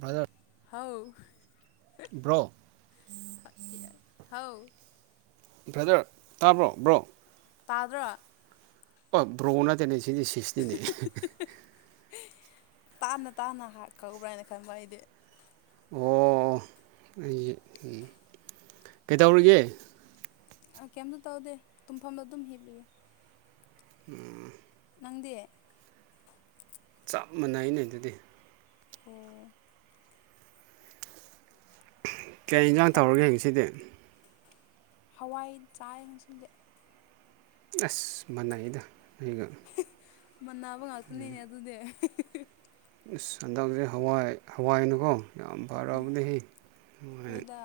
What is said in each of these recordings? ꯗꯔ ꯍꯥꯎ ꯭ꯔꯣ ꯍꯧ ꯕ꯭ꯔꯗꯔ ꯇꯥꯕ꯭ꯔꯣ ꯕ꯭ꯔꯣ ꯇꯥꯗ꯭ꯔꯣ ꯑꯣ ꯭ꯔꯣꯗꯤꯦ ꯅ ꯁꯤꯗꯤ ꯁꯤꯁꯅꯤ ꯅꯅꯦ ꯇꯥꯅ ꯇꯥꯅ ꯍꯥꯀꯧꯕ꯭ꯔ ꯍꯥꯏꯅ ꯈꯟꯕ ꯑꯩꯗꯤ ꯑꯣ ꯑꯣ ꯑꯩꯁꯦ ꯎꯝ ꯀꯩꯗꯧꯔꯤꯒꯦ ꯀꯩꯝꯇ ꯇꯧꯗꯦ ꯇꯨꯝꯐꯝꯗꯣ ꯑꯗꯨꯝ ꯍꯤꯞꯂꯨꯏ ꯎꯝ ꯅꯪꯗꯤꯦ ꯆꯞ ꯃꯥꯟꯅꯩꯩꯅ ꯑꯗꯨꯗꯤ ꯀ ꯀꯌꯥ ꯏꯟꯁꯥꯡ ꯊꯧꯔꯒ ꯌꯦꯡꯁꯤꯗꯤ ꯍꯋꯥꯏ ꯆꯥꯏꯁꯤꯡꯁꯦ ꯑꯁ ꯃꯅꯩꯗ ꯑꯩꯒ ꯃꯅꯥꯕ ꯉꯥꯛꯇꯅꯤꯅꯦ ꯑꯗꯨꯗꯤ ꯍꯟꯗꯛꯁꯦ ꯍꯋꯥꯏ ꯍꯋꯥꯏꯅꯨꯀꯣ ꯌꯥꯝ ꯐꯔꯕꯅꯦ ꯑꯩꯈꯣꯏꯗ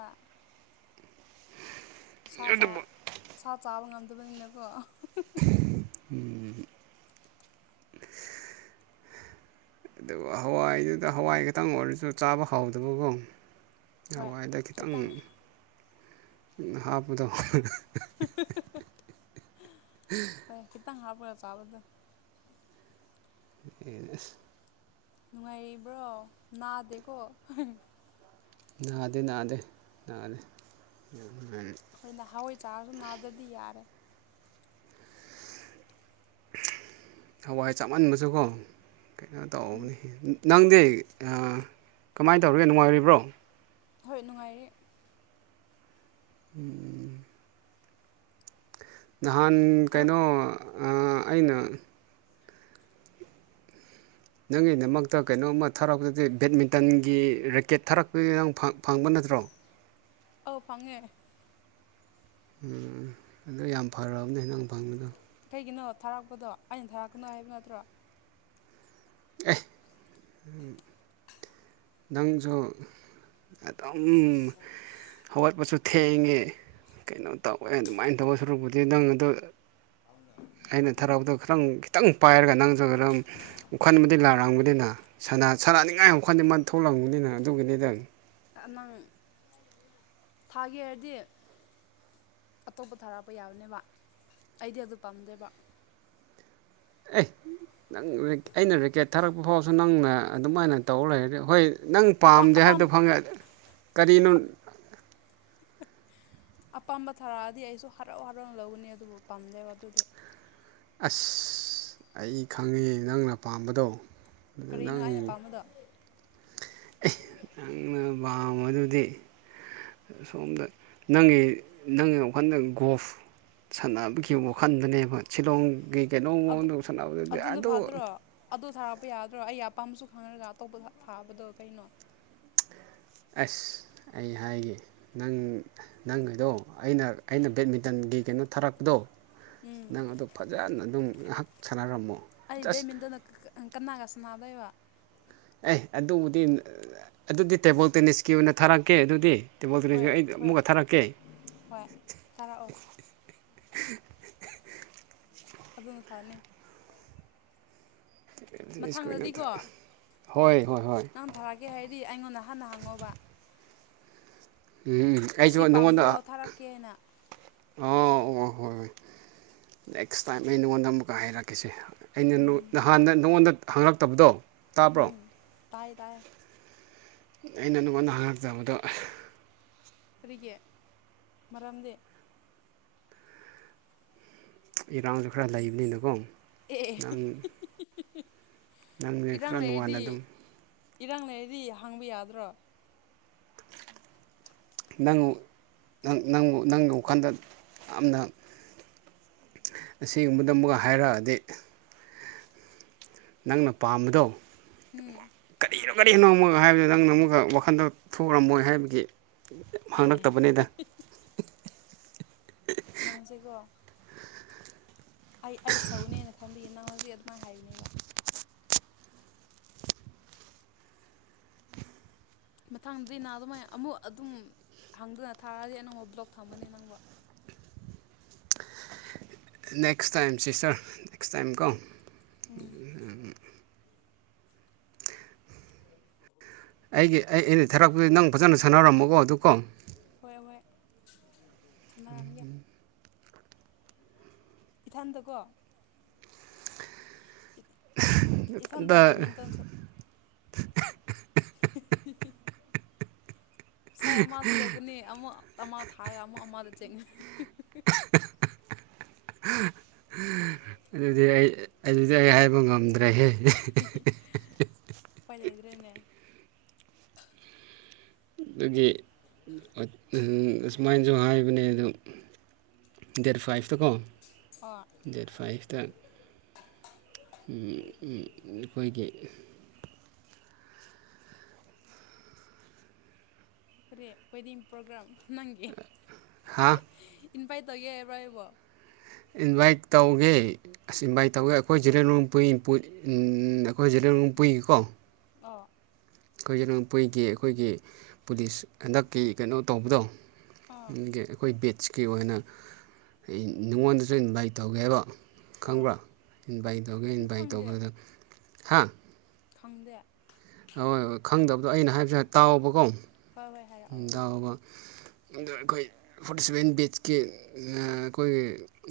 ꯁꯥ ꯁꯥ ꯑꯗꯨꯕꯨ ꯆꯥꯕ ꯉꯝꯗꯕꯅꯤꯅꯀꯣ ꯎꯝ ꯑꯗꯨꯒ ꯍꯋꯥꯏꯗꯨꯗ ꯍꯋꯥꯏ ꯈꯇꯪ ꯑꯣꯏꯔꯁꯨ ꯆꯥꯕ ꯍꯥꯎꯗꯕꯀꯣ ꯍꯋꯥꯏꯗ ꯈꯤꯇꯪ ꯍꯥꯞꯄꯗꯣ [inaudible] ꯍꯣꯏ [unintelligible] ꯑꯦ ꯅꯨꯡꯉꯥꯏꯔꯤꯕ꯭ꯔꯣ ꯅꯥꯗꯦꯀꯣ ꯅꯥꯗꯦ ꯅꯥꯗꯦ ꯅꯥꯗꯦ ꯑꯩꯈꯣꯔꯣꯏ ꯅꯍꯋꯥꯏ ꯆꯥꯒꯁꯨ ꯅꯥꯗ꯭ꯔꯗꯤ ꯌꯥꯔꯦ ꯍꯋꯥꯏ ꯆꯥꯃꯟꯕꯁꯨꯀꯣ ꯀꯩꯅꯣ ꯎꯝ ꯇꯧꯕꯅꯤ ꯅꯪꯗꯤ ꯀꯃꯥꯏꯅ ꯇꯧꯔꯤꯒꯦ ꯅꯨꯡꯉꯥꯏꯔꯤꯕ꯭ꯔꯣ ꯍꯣꯏ ꯅꯨꯡꯉꯥꯏꯔꯤ ꯎꯝ ꯅꯍꯥꯟ ꯍꯋꯥꯏ ꯀꯩꯅꯣ ꯑꯩꯅ ꯅꯪꯒꯤꯗꯃꯛꯇ ꯀꯩꯅꯣꯝꯃ ꯊꯥꯔꯛꯄꯗꯤ ꯕꯦꯠꯃꯤꯟꯇꯟꯒꯤ ꯔꯦꯀꯦꯠ ꯊꯥꯔꯛꯄꯒꯤ ꯅꯪ ꯐꯪꯕ ꯅꯠꯇ ꯀꯨꯗ꯭ꯔꯣꯡ ꯑꯥꯎ ꯐꯉꯦ ꯎꯝ ꯑꯗꯨ ꯌꯥꯝ ꯐꯕꯅꯦ ꯍ ꯅꯪ ꯐꯪꯕꯗꯣ ꯀꯩꯒꯤꯅꯣ ꯊꯥꯔꯛꯄꯗꯣ ꯑꯩꯅ ꯊꯥꯔꯛꯀꯅꯣ ꯍꯥꯏꯕ ꯅꯠꯇ꯭ꯔꯣ ꯑꯦ ꯅꯪꯖꯨ ꯎꯝ ꯍꯋꯥ ꯄꯁꯨ ꯊꯦꯡꯉꯦ ꯀꯩꯅꯣ ꯇꯧꯋꯦ ꯑꯗꯨꯃꯥꯏꯅ ꯇꯧꯔ ꯁꯨꯔꯛꯄꯨꯗꯤ ꯅꯪ ꯑꯗꯣ ꯑꯩꯅ ꯊꯔꯛꯇꯣ ꯈꯤꯇꯪ ꯈꯤꯇꯪ ꯄꯥꯏꯔꯒ ꯅꯪꯁꯨ ꯑꯗꯨꯝ ꯂꯥꯛꯔꯛꯑꯝꯒꯅꯤꯅ ꯁꯔꯅꯤꯡꯉꯥꯏ ꯑꯃꯨꯈꯜꯗꯤ ꯃ ꯊꯣꯛꯂꯝꯕꯅꯤꯅ ꯑꯗꯨꯒꯤꯅꯤꯗꯪ ꯅꯪ ꯊꯥꯒꯦꯔꯗꯤ ꯑꯇꯣꯞꯄ ꯊꯥꯔꯛꯄ ꯌꯥꯕꯅꯦꯕ ꯑꯩꯗꯤ ꯑꯗꯨ ꯄꯥꯝꯗꯦꯕ ꯑꯦ ꯅꯪ ꯑꯩꯅ ꯔꯦꯀꯦꯠ ꯊꯥꯔꯛꯄ ꯐꯥꯎꯁꯨ ꯅꯪꯅ ꯑꯗꯨꯃꯥꯏꯅ ꯇꯧꯔ ꯂꯩꯔꯗꯤ ꯍꯣꯏ ꯅꯪ ꯑꯄꯥꯝ ꯄꯥꯝꯗꯦ ꯑꯄꯥꯝ ꯍꯥꯏꯕꯗꯣ ꯐꯪꯉꯛ ꯀꯔꯤꯅꯣ ꯑꯄꯥꯝꯕ ꯊꯥꯔꯛꯑꯗꯤ ꯑꯩꯁꯨ ꯍꯔꯥꯎ ꯍꯔꯥꯎꯅ ꯂꯧꯒꯅꯤ ꯑꯗꯨꯕꯨ ꯄꯥꯝꯗꯦꯕ ꯑꯗꯨꯗꯤ ꯑꯁ ꯑꯩ ꯈꯪꯉꯦ ꯅꯪꯅ ꯄꯥꯝꯕꯗꯣ ꯑꯗꯨ ꯀꯔꯤꯅꯣ ꯅꯪ ꯑꯩꯅ ꯄꯥꯝꯕꯗꯣ ꯅꯪꯅ ꯄ ꯃꯗꯨꯗꯤ ꯁꯣꯝꯗ ꯅꯪꯒꯤ ꯅꯪꯒꯤ ꯋꯥꯈꯜꯗ ꯒꯣꯐ ꯁꯥꯟꯅꯕꯈꯤꯕ ꯋꯥꯈꯟꯗꯅꯦꯕ ꯁꯤꯂꯣꯡꯩ ꯀꯩꯅꯣꯝ ꯃꯑꯣꯡꯗꯧꯁꯥꯟꯅꯕꯗꯗꯤ ꯑꯗꯨ ꯑꯗꯨꯗ ꯊꯥꯔꯛꯄ ꯌꯥꯗ꯭ꯔꯣ ꯑꯩ ꯑꯄꯥꯝꯕꯁꯨ ꯈꯪꯅꯔꯒ ꯑꯇꯣꯞꯄ ꯊꯥꯕꯗꯣ ꯀꯩꯅꯣ ꯑꯁ ꯑꯩ ꯍꯥꯏꯒꯦ ꯅꯪ ꯅꯪ ꯍꯥꯏꯗꯣ ꯑꯩꯅ ꯑꯩꯅ ꯕꯦꯠꯃꯤꯟꯇꯟꯒꯤ ꯀꯩꯅꯣ ꯊꯥꯔꯛꯄꯗꯣ ꯎꯝ ꯅꯪ ꯑꯗꯨ ꯐꯖꯅ ꯑꯗꯨꯝ ꯉꯥꯏꯍꯥꯛ ꯁꯥꯟꯅꯔꯝꯃꯣ ꯑꯩ ꯖꯁ ꯕꯦꯃꯤꯟꯇꯅ ꯀꯅꯥꯒꯁ ꯅꯥꯗꯣꯏꯕ ꯑꯦ ꯑꯗꯨꯕꯨꯗꯤ ꯑꯗꯨꯗꯤ ꯇꯦꯕꯜ ꯇꯦꯅꯤꯁꯀꯤ ꯑꯣꯏꯅ ꯊꯥꯔꯛꯀꯦ ꯑꯗꯨꯗꯤ ꯇꯦꯕꯜ ꯍꯣꯏ ꯇꯦꯅꯤꯁꯀꯤ ꯑꯩ ꯍꯣꯏ ꯑꯃꯨꯛꯀ ꯊꯥꯔꯛꯀꯦ ꯍꯣꯏ ꯇꯥꯔꯛꯑꯣ [inaudible] ꯑꯗꯨꯝꯕ ꯐꯥꯅꯤ ꯇꯦꯅꯤꯁꯀꯤ ꯑꯣꯏꯅ ꯃꯊꯪꯗꯗꯤꯀꯣ ꯍꯣꯏ ꯍꯣꯏ ꯍꯣꯏ ꯅꯪ ꯊꯥꯔꯛꯀꯦ ꯍꯥꯏꯗꯤ ꯑꯩꯉꯣꯟꯗ ꯍꯥꯟꯅ ꯍꯥꯡꯉꯣꯕ ꯎꯝ ꯑꯩꯁꯨ ꯅꯉꯣꯟꯗ ꯄꯥꯝꯕ꯭ꯔꯣ ꯊꯥꯔꯛꯀꯦ ꯍꯥꯏꯅ ꯑꯣ ꯑꯣ ꯍꯣꯏ ꯍꯣꯏ ꯅꯦꯛꯁ ꯇꯥꯏꯝ ꯑꯩ ꯅꯉꯣꯟꯗ ꯑꯃꯨꯛꯀ ꯍꯥꯏꯔꯛꯈꯤꯁꯦ ꯑꯩꯅ ꯎꯝ ꯅꯍꯥꯟꯗ ꯅꯉꯣꯟꯗ ꯍꯪꯂꯛꯇꯕꯗꯣ ꯇꯥꯕ꯭ꯔꯣ ꯇ ꯇ ꯑꯩꯅ ꯅꯉꯣꯟꯗ ꯍꯪꯉꯆꯕꯗꯣ ꯔꯤꯒꯦ ꯃꯔꯥꯡꯗꯦ ꯏꯔꯥꯡꯁꯨ ꯈꯔ ꯂꯩꯕꯅꯤꯅꯀꯣ ꯑꯦ ꯑꯦ ꯅꯪ ꯅꯪꯁꯦ ꯏꯔꯥꯡ ꯈꯔ ꯅꯨꯡꯉꯥꯏꯅ ꯂꯩꯔꯗꯤ ꯑꯗꯨꯝ ꯏꯔꯥꯡ ꯂꯩꯔꯩꯗꯤ ꯍꯥꯡꯕ ꯌꯥꯗ꯭ꯔꯣ? ꯅꯪꯪ ꯅꯪ [unintelligible] ꯌꯥꯝꯅ ꯑꯁꯤꯒꯨꯝꯕꯗ ꯑꯃꯨꯛꯒ ꯍꯥꯏꯔꯛꯑꯗꯤ ꯅꯪꯅ ꯄꯥꯝꯕꯗꯣ ꯎꯝ ꯀꯤꯔꯣ ꯀꯔꯤꯅꯣ ꯑꯃꯨꯛ ꯍꯥꯏꯕꯗꯨꯣ ꯅꯪꯅ ꯑꯃꯨꯛꯒ ꯋꯥꯈꯟꯗ ꯊꯣꯛꯔꯝꯃꯣꯏ ꯍꯥꯏꯕꯒꯤ ꯑꯦ ꯑꯦ ꯍꯥꯡꯉꯛꯇꯕꯅꯤꯗ ꯅꯪꯖꯩꯀꯣ ꯑꯩ ꯑꯩ ꯁꯧꯅꯦꯅ ꯈꯟꯕꯤꯌꯦ ꯅꯪ ꯍꯧꯖꯤꯛ ꯑꯗꯨꯃꯥꯏꯅ ꯍꯥꯏꯕꯅꯦꯕ ꯃꯊꯥꯡꯗꯗꯤ ꯅꯍ ꯑꯗꯨꯃꯥꯏꯅ ꯑꯃꯨꯛ ꯑꯗꯨꯝ ꯍꯪꯗꯅ ꯊꯥꯔꯛꯗꯤ ꯅꯪꯕ ꯕ꯭ꯂꯣꯛ ꯊꯝꯒꯅꯤ ꯅꯪꯕ ꯅꯦꯛꯁ ꯇꯥꯏꯝꯁꯤ ꯁꯔ ꯅꯦꯛꯁ ꯇꯥꯏꯝ ꯀꯣ ꯎꯝ ꯑꯩꯒꯤ ꯑꯩ ꯑꯩꯅ ꯊꯥꯔꯛꯄꯗ ꯅꯪ ꯐꯖꯅ ꯁꯥꯟꯅꯔꯃꯀꯣ ꯑꯗꯨ ꯀꯣ ꯅꯒ ꯏꯊꯝꯇꯀꯣ ꯏꯗ ꯗ [unintelligible] ꯁꯥꯏ ꯑꯃꯗ ꯂꯦꯞꯀꯅꯤ ꯑꯃꯨ ꯑꯃ ꯊꯥꯔꯒ ꯑꯃꯨꯛ ꯑꯃꯗ ꯆꯦꯟꯒꯅꯤ ꯑꯗꯨꯗꯤ ꯑꯩ ꯑꯗꯨꯗꯤ ꯑꯩ ꯍꯥꯏꯕ ꯉꯝꯗ꯭ꯔꯦꯍꯦ ꯎ ꯄꯥꯏ ꯂꯩꯗ꯭ꯔꯦꯅꯦ ꯑꯗꯨꯒꯤ ꯑꯁꯨꯃꯥꯏꯅꯁꯨ ꯍꯥꯏꯕꯅꯦ ꯑꯗꯨꯣ ꯗꯦꯠ ꯐꯥꯏꯚꯇꯀꯣ ꯑꯣ ꯗꯦꯠ ꯐꯥꯏꯚꯇ ꯑꯩꯈꯣꯏꯒꯤ ꯑꯦ ꯑꯣꯏꯣꯏꯗꯤ ꯄ꯭ꯔꯣꯒ꯭ꯔꯥꯝ ꯅꯪꯦ ꯍꯥꯥ ꯏꯟꯐꯥꯏ ꯇꯧꯒꯦ ꯍꯥꯏꯕꯣ ꯍꯥꯏꯕꯣ ꯏꯟꯚꯥꯏꯠ ꯇꯧꯒꯦ ꯑꯁ ꯏꯟꯚꯥꯏꯠ ꯇꯧꯒꯦ ꯑꯩꯈꯣꯏ ꯖꯤꯔꯦꯣꯡ ꯑꯩꯈꯣꯏ ꯖꯤꯔꯦ ꯄꯨꯏꯉꯀꯣ ꯑꯣ ꯑꯩꯈꯣꯏꯁꯦꯅ ꯀꯨꯏꯒꯤ ꯑꯩꯈꯣꯏꯒꯤ ꯄꯨꯂꯤꯁ ꯍꯟꯗꯛꯀꯤ ꯀꯩꯅꯣ ꯇꯧꯕꯗꯣ ꯑꯥ ꯑꯩꯈꯣꯏ ꯕꯠꯁꯀꯤ ꯑꯣꯏꯅ ꯉꯣꯟꯗꯁꯨ ꯏꯟꯚꯥꯏꯠ ꯇꯧꯒꯦꯕ ꯑꯥ ꯈꯪꯕ꯭ꯔꯣ ꯏꯟꯚꯥꯏꯠ ꯇꯧꯒꯦ ꯎꯝ ꯏꯟꯚꯥꯏꯠ ꯈꯪꯗꯦ ꯇꯧꯕꯒꯗꯨꯗ ꯍꯥ ꯈꯪꯗꯦ ꯍꯣꯏ ꯍꯣꯏ ꯈꯪꯗꯕꯗꯣ ꯑꯩꯅ ꯍꯥꯏꯕꯁꯨ ꯍꯥꯏ ꯇꯥꯎꯕꯀꯣ ꯍꯣꯏ ꯍꯣꯏ ꯍꯥꯏꯔꯛꯑꯣ ꯗꯥꯕ ꯑꯗ ꯑꯩꯈꯣꯏ ꯐꯣꯔꯇꯤ ꯁꯚꯦꯟ ꯕꯤꯁꯀꯤ ꯑꯩꯈꯣꯏꯒꯤ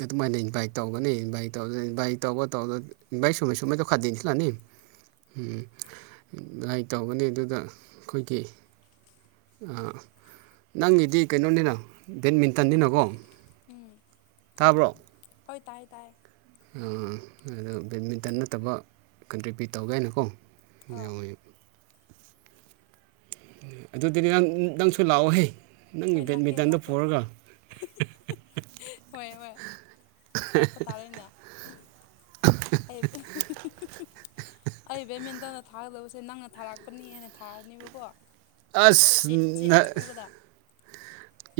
ꯑꯗꯨꯃꯥꯏꯅ ꯏꯟꯚꯥꯏꯠ ꯇꯧꯒꯅꯤ ꯑ ꯕꯥꯏ ꯇꯧꯗ ꯕꯥꯏ ꯇꯧꯥꯎꯕ ꯇꯧꯗ ꯏ ꯁꯃꯩ ꯁꯃꯥꯏ ꯇ ꯈꯥꯅꯤꯣ ꯂꯅꯤ ꯎꯝ ꯂꯥꯏꯛ ꯇꯧꯕꯅꯤ ꯑꯗꯨꯗ ꯑꯩꯈꯣꯏꯒꯤ ꯑ ꯅꯪꯒꯤꯗꯤ ꯀꯩꯅꯣꯅꯤꯅ ꯀꯔꯤ ꯕꯦꯠꯃꯤꯟꯇꯟꯅꯤꯅꯀꯣ ꯎꯝ ꯇꯥꯕ꯭ꯔꯣ ꯍꯣꯏ ꯇꯥꯏ ꯇꯥꯏ ꯑꯗꯣ ꯕꯦꯗꯃꯤꯟꯇꯟ ꯅꯠꯇꯕ ꯀꯟꯇ꯭ꯔꯤꯕ꯭ꯌꯨꯠ ꯇꯧꯒꯦ ꯍꯥꯏꯅꯀꯣ ꯑꯥ ꯌꯥꯎ ꯑꯣꯏ ꯑꯗꯨꯗꯤ ꯅꯪ ꯅꯪꯁꯨ ꯂꯥꯛꯑꯣꯍꯦ ꯅꯪꯒꯤ ꯍꯣꯏ ꯂꯥꯛꯀꯦ ꯕꯦꯠꯃꯤꯟꯇꯟꯗꯣ ꯂꯥꯛꯀꯦ ꯄꯨꯔꯒ ꯍꯣꯏ ꯍꯣꯏ ꯂꯥꯛꯄ ꯇꯥꯔꯦꯅꯦ ꯑꯩ ꯑꯩ ꯕꯦꯠꯃꯤꯟꯇꯟꯗ ꯊꯥꯒꯗꯕꯁꯦ ꯅꯪꯅ ꯊꯥꯔꯛꯄꯅꯤ ꯍꯦꯅ ꯊꯥꯔꯅꯦꯕꯀꯣ ꯑꯁ ꯆꯦ ꯆꯦ ꯅ ꯑꯆꯧꯕꯗ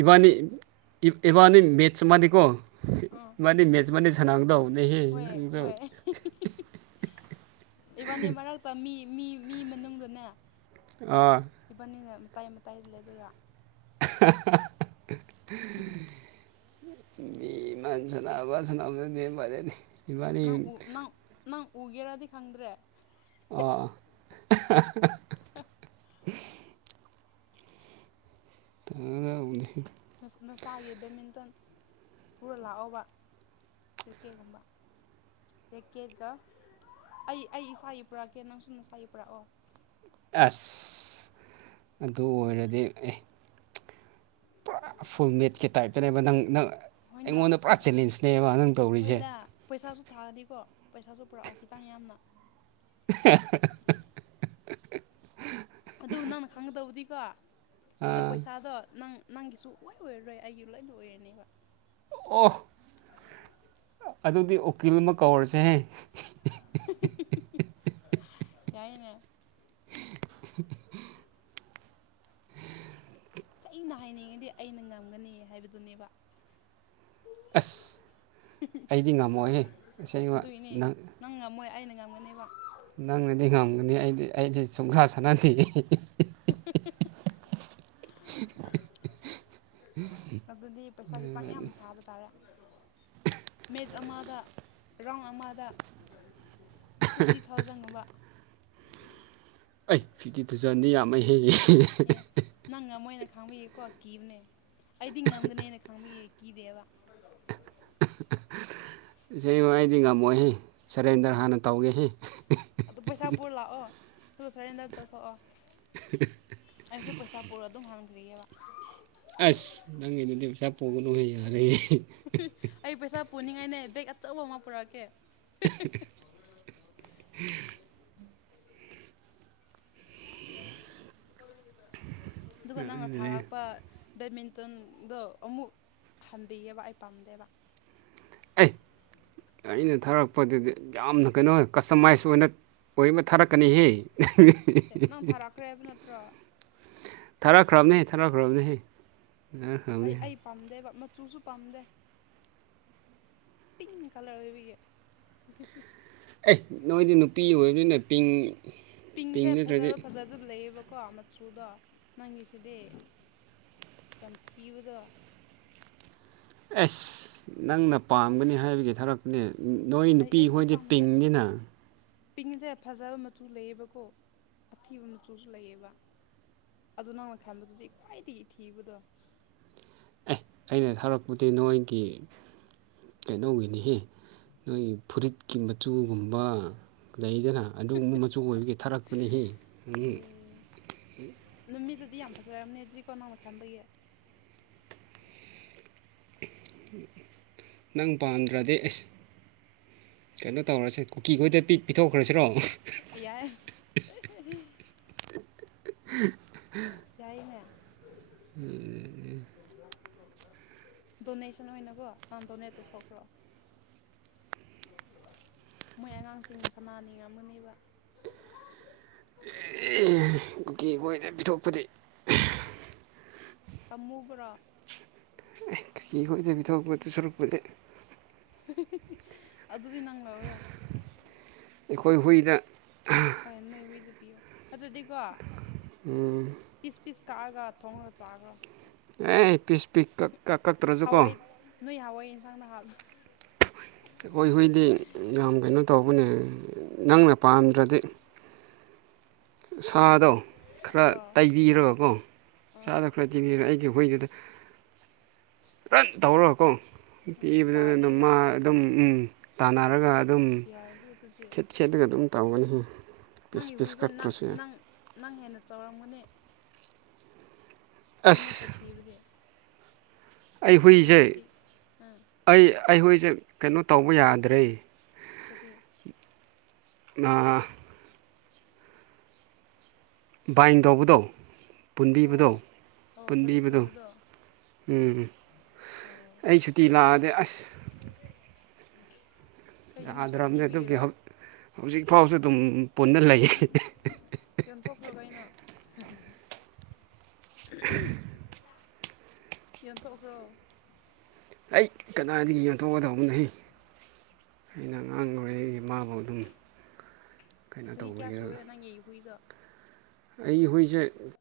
ꯏꯕꯥꯅꯤ ꯏꯕꯥꯅꯤ ꯃꯦꯠꯁ ꯃꯥꯗꯤꯀꯣ ꯑꯥ ꯏꯕꯥꯅꯤ ꯃꯦꯠꯁ ꯃꯥꯗꯤ ꯁꯅꯥꯥꯡꯗꯕ ꯍꯣꯏ ꯍꯣꯏ ꯏꯕꯥꯅꯤ ꯃꯔꯛꯇꯝꯃꯤ ꯃꯤ ꯃꯤ ꯃꯅꯨꯡꯗꯗꯨꯅꯦ ꯑꯥ ꯃꯇꯥꯏ ꯃꯇꯥꯏꯗ ꯂꯩꯕꯒ [unintelligible] ꯃꯤꯕꯤꯃꯁꯅ ꯑꯕ ꯁꯅꯎꯗꯗꯤ ꯐꯔꯦꯅꯤ ꯅꯪ ꯅꯪ ꯅꯪ ꯎꯒꯦꯔꯗꯤ ꯈꯪꯗ꯭ꯔꯦ ꯑ ꯑ [unintelligible] ꯑꯎꯅꯦ ꯅꯁꯥꯒꯤ ꯕꯦꯠꯃꯤꯟꯇꯟ ꯄꯨꯔ ꯂꯥꯛꯑꯣꯕ ꯄ꯭ꯔꯤꯀꯦꯒꯨꯝꯕ ꯔꯦꯀꯦꯗ ꯑꯩ ꯑꯩ ꯏꯁꯥꯒꯤ ꯄꯨꯔꯛꯀꯦ ꯅꯪ ꯁꯨꯝꯅ ꯏꯁꯥꯒꯤ ꯄꯨꯔꯛꯑꯣ ꯑꯁ ꯑꯗꯨ ꯑꯣꯏꯔꯗꯤ ꯑꯦ ꯐꯨꯜ ꯃꯦꯠꯀꯤ ꯇꯥꯏꯞꯇꯅꯦꯕ ꯅꯪ ꯅꯪ ꯍꯣꯏꯅ ꯑꯩꯉꯣꯟꯗ ꯄꯨꯔꯥ ꯄꯩꯁꯥ ꯆꯦꯂꯦꯟꯖꯅꯦꯕ ꯅꯪ ꯇꯧꯔꯤꯁꯦ ꯍꯣꯏꯗ ꯄꯩꯁꯥꯁꯨ ꯊꯥ ꯄꯩꯁꯥꯁꯨ ꯄꯨꯔꯛꯎ ꯈꯤꯇꯪ ꯌꯥꯝꯅ [unintelligible] ꯑꯗꯨ ꯅꯪꯅ ꯈꯪꯒꯗꯕꯨꯗꯤꯀꯣ ꯑꯗꯨ ꯑꯥ ꯄꯩꯁꯥꯗꯣ ꯅꯪ ꯅꯪꯒꯤꯁꯨ ꯂ ꯑꯣꯏꯔꯔꯣꯏ ꯑꯩꯒꯤ ꯂꯣꯏ ꯂ ꯑꯣꯏꯔꯅꯦꯕ ꯑꯣꯐ ꯑꯗꯨꯗꯤ ꯎꯀꯤꯜ ꯑꯃ ꯀꯧꯔꯁꯦ ꯌꯥꯏꯅꯦ [unintelligible] ꯑ ꯑꯩꯅ ꯍꯥꯏꯅꯤꯡꯉꯤꯗꯤ ꯑꯩꯅ ꯉꯝꯒꯅꯤ ꯍꯥꯏꯕꯗꯨꯅꯦꯕ ꯑꯁ ꯑꯩꯗꯤ ꯉꯝꯃꯣꯍꯦ ꯉꯁ ꯅꯪ ꯃꯌꯥꯝꯥꯡ ꯃꯅꯨꯡꯕꯣ ꯅꯪꯅꯗꯤ ꯉꯝꯒꯅꯤ ꯑꯩꯗꯤ ꯑꯩꯗꯤ ꯁꯨꯡꯁꯥ ꯁꯥꯟꯅꯗꯦ [unintelligible] ꯑꯗꯨꯗꯤ ꯄꯩꯁꯥ ꯈꯤꯇꯥꯛ ꯌꯥꯝ ꯑꯩ ꯊꯥꯕ ꯇꯥꯔꯦ ꯃꯦꯆ ꯑꯃꯗ ꯔꯥꯎꯟ ꯑꯃꯗ ꯐꯤꯐꯇꯤ ꯊꯥꯎꯖꯟꯒꯨꯝꯕ ꯎ ꯑꯩ ꯐꯤꯐꯇꯤ ꯊꯥꯎꯖꯟꯗꯤ ꯌꯥꯝꯃ ꯍꯦꯛ ꯈꯥꯡꯕꯌꯦꯀꯣ ꯀꯤꯕꯅꯦ ꯑꯩꯗꯤ ꯉꯝꯒꯅꯦꯅ ꯈꯪꯕꯌꯦ ꯀꯗꯦꯕ ꯏꯆꯃ ꯑꯩꯗꯤ ꯉꯝꯃꯣꯏꯍ ꯁꯔꯦꯟꯗꯔ ꯍꯥꯟꯅ ꯇꯧꯒꯦ ꯑꯗꯨ ꯄꯩꯁꯥ ꯄꯨꯔ ꯂꯥꯛꯑꯣ ꯑꯗꯨ ꯁꯔꯦꯟꯗꯔ ꯇꯧ ꯁꯣꯛꯑꯣ ꯑꯩꯁꯨ ꯄꯩꯁꯥ ꯄꯨꯔ ꯑꯗꯨꯝ ꯍꯟꯈ꯭ꯔꯤꯑꯕ ꯑꯁ ꯅꯪꯒꯤꯩꯅꯗꯤ ꯄꯩꯁꯥ ꯄꯨꯒꯅꯨ ꯍꯥꯏ ꯌꯥꯔꯦ ꯑꯩ ꯄꯩꯁꯥ ꯄꯨꯅꯤꯡꯉꯥꯏꯅꯦ ꯕꯦꯛ ꯑꯆꯧꯕ ꯑꯃ ꯄꯨꯔꯛꯑꯀꯦ [unintelligible] ꯑꯗꯨꯒ ꯅꯪꯅ ꯊꯥꯔꯛꯄ ꯕꯦꯠꯃꯤꯟꯇꯟꯗꯣ ꯑꯃꯨꯛ ꯍꯟꯕꯤꯌꯦꯕ ꯑꯩ ꯄꯥꯝꯗꯦꯕ ꯑꯦ ꯑꯩꯅ ꯊꯥꯔꯛꯄꯗꯗꯤ ꯌꯥꯝꯅ ꯀꯩꯅꯣ ꯀꯁꯇꯃꯥꯏꯖ ꯑꯣꯏꯅ ꯑꯣꯏꯃ ꯊꯥꯔꯛꯀꯅꯤꯍꯦ ꯑꯦ ꯅꯪ ꯊꯥꯔꯛꯈ꯭ꯔꯦ ꯍꯥꯏꯕ ꯅꯠꯇ꯭ꯔꯣ ꯊꯥꯔꯛꯈ꯭ꯔꯕꯅꯦꯍ ꯊꯥꯔꯛꯈ꯭ꯔꯕꯅꯦꯍ ꯑꯩ ꯑꯩ ꯄꯥꯝꯗꯦꯕ ꯃꯆꯨꯁꯨ ꯄꯥꯝꯗꯦ ꯀꯤꯡ ꯀꯂꯔꯕꯤ ꯑꯦ ꯅꯣꯏꯗꯤ ꯅꯨꯄꯤ ꯑꯣꯏꯕꯅꯤꯅ ꯄꯤꯡ ꯄꯤꯡ ꯄꯤꯡꯁꯦ ꯅꯠꯇ꯭ꯔꯗꯤ ꯐꯖꯕ ꯐꯖꯗꯕ ꯂꯩꯌꯦꯕꯀꯣ ꯃꯆꯨꯗꯣ ꯅꯪꯒꯤꯁꯤꯗꯤ ꯌꯥꯝ ꯊꯤꯕꯗ ꯑꯁ ꯅꯪꯅ ꯄꯥꯝꯒꯅꯤ ꯍꯥꯏꯕꯒꯤ ꯊꯔꯛꯄꯅꯦ ꯅꯣꯏ ꯅꯨꯄꯤꯈꯣꯏꯗꯤ ꯄꯤꯡꯁꯤꯅ ꯄꯤꯡꯉꯁꯦ ꯐꯖꯕ ꯃꯆꯨ ꯂꯩꯌꯦꯕꯀꯣ ꯑꯊꯤꯕ ꯃꯆꯨꯁꯨ ꯂꯩꯑꯕ ꯑꯗꯨ ꯅꯪꯅ ꯈꯟꯕꯗꯨꯗꯤ ꯈ꯭ꯋꯥꯏꯗꯒꯤꯊꯤꯕꯗꯣ ꯑꯦ ꯑꯩꯅ ꯊꯔꯛꯄꯨꯗꯤ ꯅꯣꯏꯒꯤ ꯀꯩꯅꯣꯒꯤꯅꯤꯍꯦ ꯅꯣꯏꯒꯤ ꯐꯨꯔꯤꯠꯀꯤ ꯃꯆꯨꯒꯨꯝꯕ ꯂꯩꯗꯅ ꯑꯗꯨꯒꯨꯝꯕ ꯃꯆꯨ ꯑꯣꯏꯕꯒꯤ ꯊꯥꯔꯛꯄꯅꯤ ꯍ ꯎꯝ ꯑꯗꯨꯗꯤ ꯌꯥꯝ ꯐꯖꯔꯕꯅꯦ ꯑꯗꯨ꯭ꯔꯤꯀꯣ ꯅꯪꯅ ꯈꯔꯝꯕꯩꯌꯦ ꯅꯪ ꯄꯥꯝꯗ꯭ꯔꯗꯤ ꯑꯩꯁ ꯀꯩꯅꯣ ꯇꯧꯔꯁꯦ ꯀꯨꯀꯤꯈꯣꯏꯗ ꯄꯤ ꯄꯤꯊꯣꯛꯈ꯭ꯔꯁꯤꯔꯣ ꯌꯥꯏ [unintelligible] ꯌꯥꯏꯅ ꯑꯦ ꯗꯣꯅꯦꯁꯟ ꯑꯣꯏꯅꯀꯣ ꯅꯟ ꯗꯣꯅꯦꯠ ꯇꯧꯊꯣꯛꯈ꯭ꯔꯣ ꯃꯣꯏ ꯑꯉꯥꯡꯁꯤꯡ ꯁꯥꯟꯅꯥꯅꯤꯡꯔꯝꯃꯅꯦꯕ ꯀꯨꯀꯤ ꯀꯣꯏꯅ ꯄꯤꯊꯣꯛꯄꯗꯤ ꯇꯃꯨꯕ꯭ꯔꯣ ꯀꯀꯤ ꯈꯣꯏꯗꯕꯤ ꯊꯣꯛꯄꯗ ꯁꯔꯨꯛꯄꯗꯤ ꯑꯗꯨꯗꯤ ꯅꯪ ꯂꯧꯔꯣ ꯑꯩꯈꯣꯏ ꯍꯨꯏꯗ ꯍꯣꯏ ꯅꯣꯏ ꯨꯏꯗ ꯄꯤꯌꯣ ꯑꯗꯨꯗꯤꯀꯣ ꯎꯝ ꯄꯤꯁ ꯄꯤꯁ ꯀꯛꯑꯒ ꯊꯣꯡꯈ꯭ꯔ ꯆꯥꯈ꯭ꯔ ꯑꯦ ꯄꯤꯁ ꯄꯤꯁ ꯀꯛꯇ꯭ꯔꯁꯨ ꯀꯣ ꯄꯁꯥꯡꯅ ꯍꯥꯏꯕ ꯑꯩꯈꯣꯏ ꯍꯨꯏꯗꯤ ꯌꯥꯝ ꯀꯩꯅꯣ ꯇꯧꯕꯅꯦ ꯅꯪꯅ ꯄꯥꯝꯗ꯭ꯔꯗꯤ ꯁꯥꯗꯣ ꯈꯔ ꯑꯣ ꯇꯩꯕꯤꯔꯕꯀꯣ ꯆꯥꯗꯣ ꯑꯥ ꯈꯔ ꯇꯤꯕꯤꯔ ꯑꯩꯒꯤ ꯍꯍꯣꯏꯗꯨ ꯔꯟ ꯇꯧꯔꯣ ꯀꯣ ꯄꯤꯕꯗꯨꯗ ꯑꯗꯨꯝ ꯆꯥꯔꯅꯦꯕ ꯃꯥ ꯑꯗꯨꯝ ꯎꯝ ꯇꯥꯟꯅꯔ ꯈꯔꯒ ꯑꯗꯨꯝ ꯌꯥꯏꯍꯦ ꯑꯗꯨꯗꯤ ꯁꯦꯠ ꯁꯦꯠꯂꯒ ꯑꯗꯨꯝ ꯇꯧꯒꯅꯤ ꯄꯤꯁ ꯅꯪꯒꯤ ꯄꯤꯁ ꯍꯨꯏꯁꯦ ꯅꯪ ꯀꯛꯇ꯭ꯔꯁꯨ ꯌꯥꯏ ꯅꯪ ꯅꯪ ꯍꯦꯟꯅ ꯆꯥꯎꯔꯝꯒꯅꯤ ꯑꯗꯨꯕꯨ ꯁꯥꯛ ꯑꯁ ꯊꯤꯕꯗꯤ ꯑꯩ ꯁꯥꯊꯤꯕꯨ ꯍꯖꯗꯤ ꯑꯩꯍꯣꯏꯁꯦ ꯀꯩꯅꯣ ꯇꯧꯕ ꯌꯥꯗ꯭ꯔꯦ ꯀꯔꯤ ꯅ ꯕꯥꯏꯟ ꯇꯧꯕꯗꯣ ꯄꯨꯟꯕꯤꯕꯗꯣ ꯑꯣ ꯑꯣ ꯊꯧꯔꯤ ꯄꯨꯟꯕꯤꯕꯗꯣ ꯄꯨꯟꯕꯗꯣ ꯎꯝ ꯑꯣ ꯑꯩ ꯁꯨꯇꯤ ꯂꯥꯛꯑꯗꯤ ꯑꯁ ꯀꯩꯒꯤꯅꯣ ꯌꯥꯗ꯭ꯔꯕꯅꯤ ꯑꯗꯨꯒꯤ ꯁꯥꯊꯤꯕꯒꯤꯔ ꯍꯧꯖꯤꯛ ꯐꯥꯎꯁꯨ ꯑꯗꯨꯝ ꯄꯨꯟꯅ ꯂꯩ ꯎ [inaudible] ꯌꯣꯟꯊꯣꯛꯈ꯭ꯔꯣ ꯑꯩ ꯀꯗꯥꯏꯗꯒꯤ ꯌꯣꯟꯊꯣꯛꯀꯗꯧꯕꯅꯍ ꯑꯩꯅ ꯑꯉꯥꯡꯉꯔꯤꯦ ꯃꯥꯕꯨ ꯑꯗꯨꯝ ꯀꯩꯅꯣ ꯆꯍꯤ ꯀꯌꯥ ꯁꯨꯔꯦ ꯇꯧꯕꯤꯔꯒ ꯅꯪꯒꯤ ꯍꯨꯏꯗꯣ ꯑꯩꯈꯣꯏꯁꯦ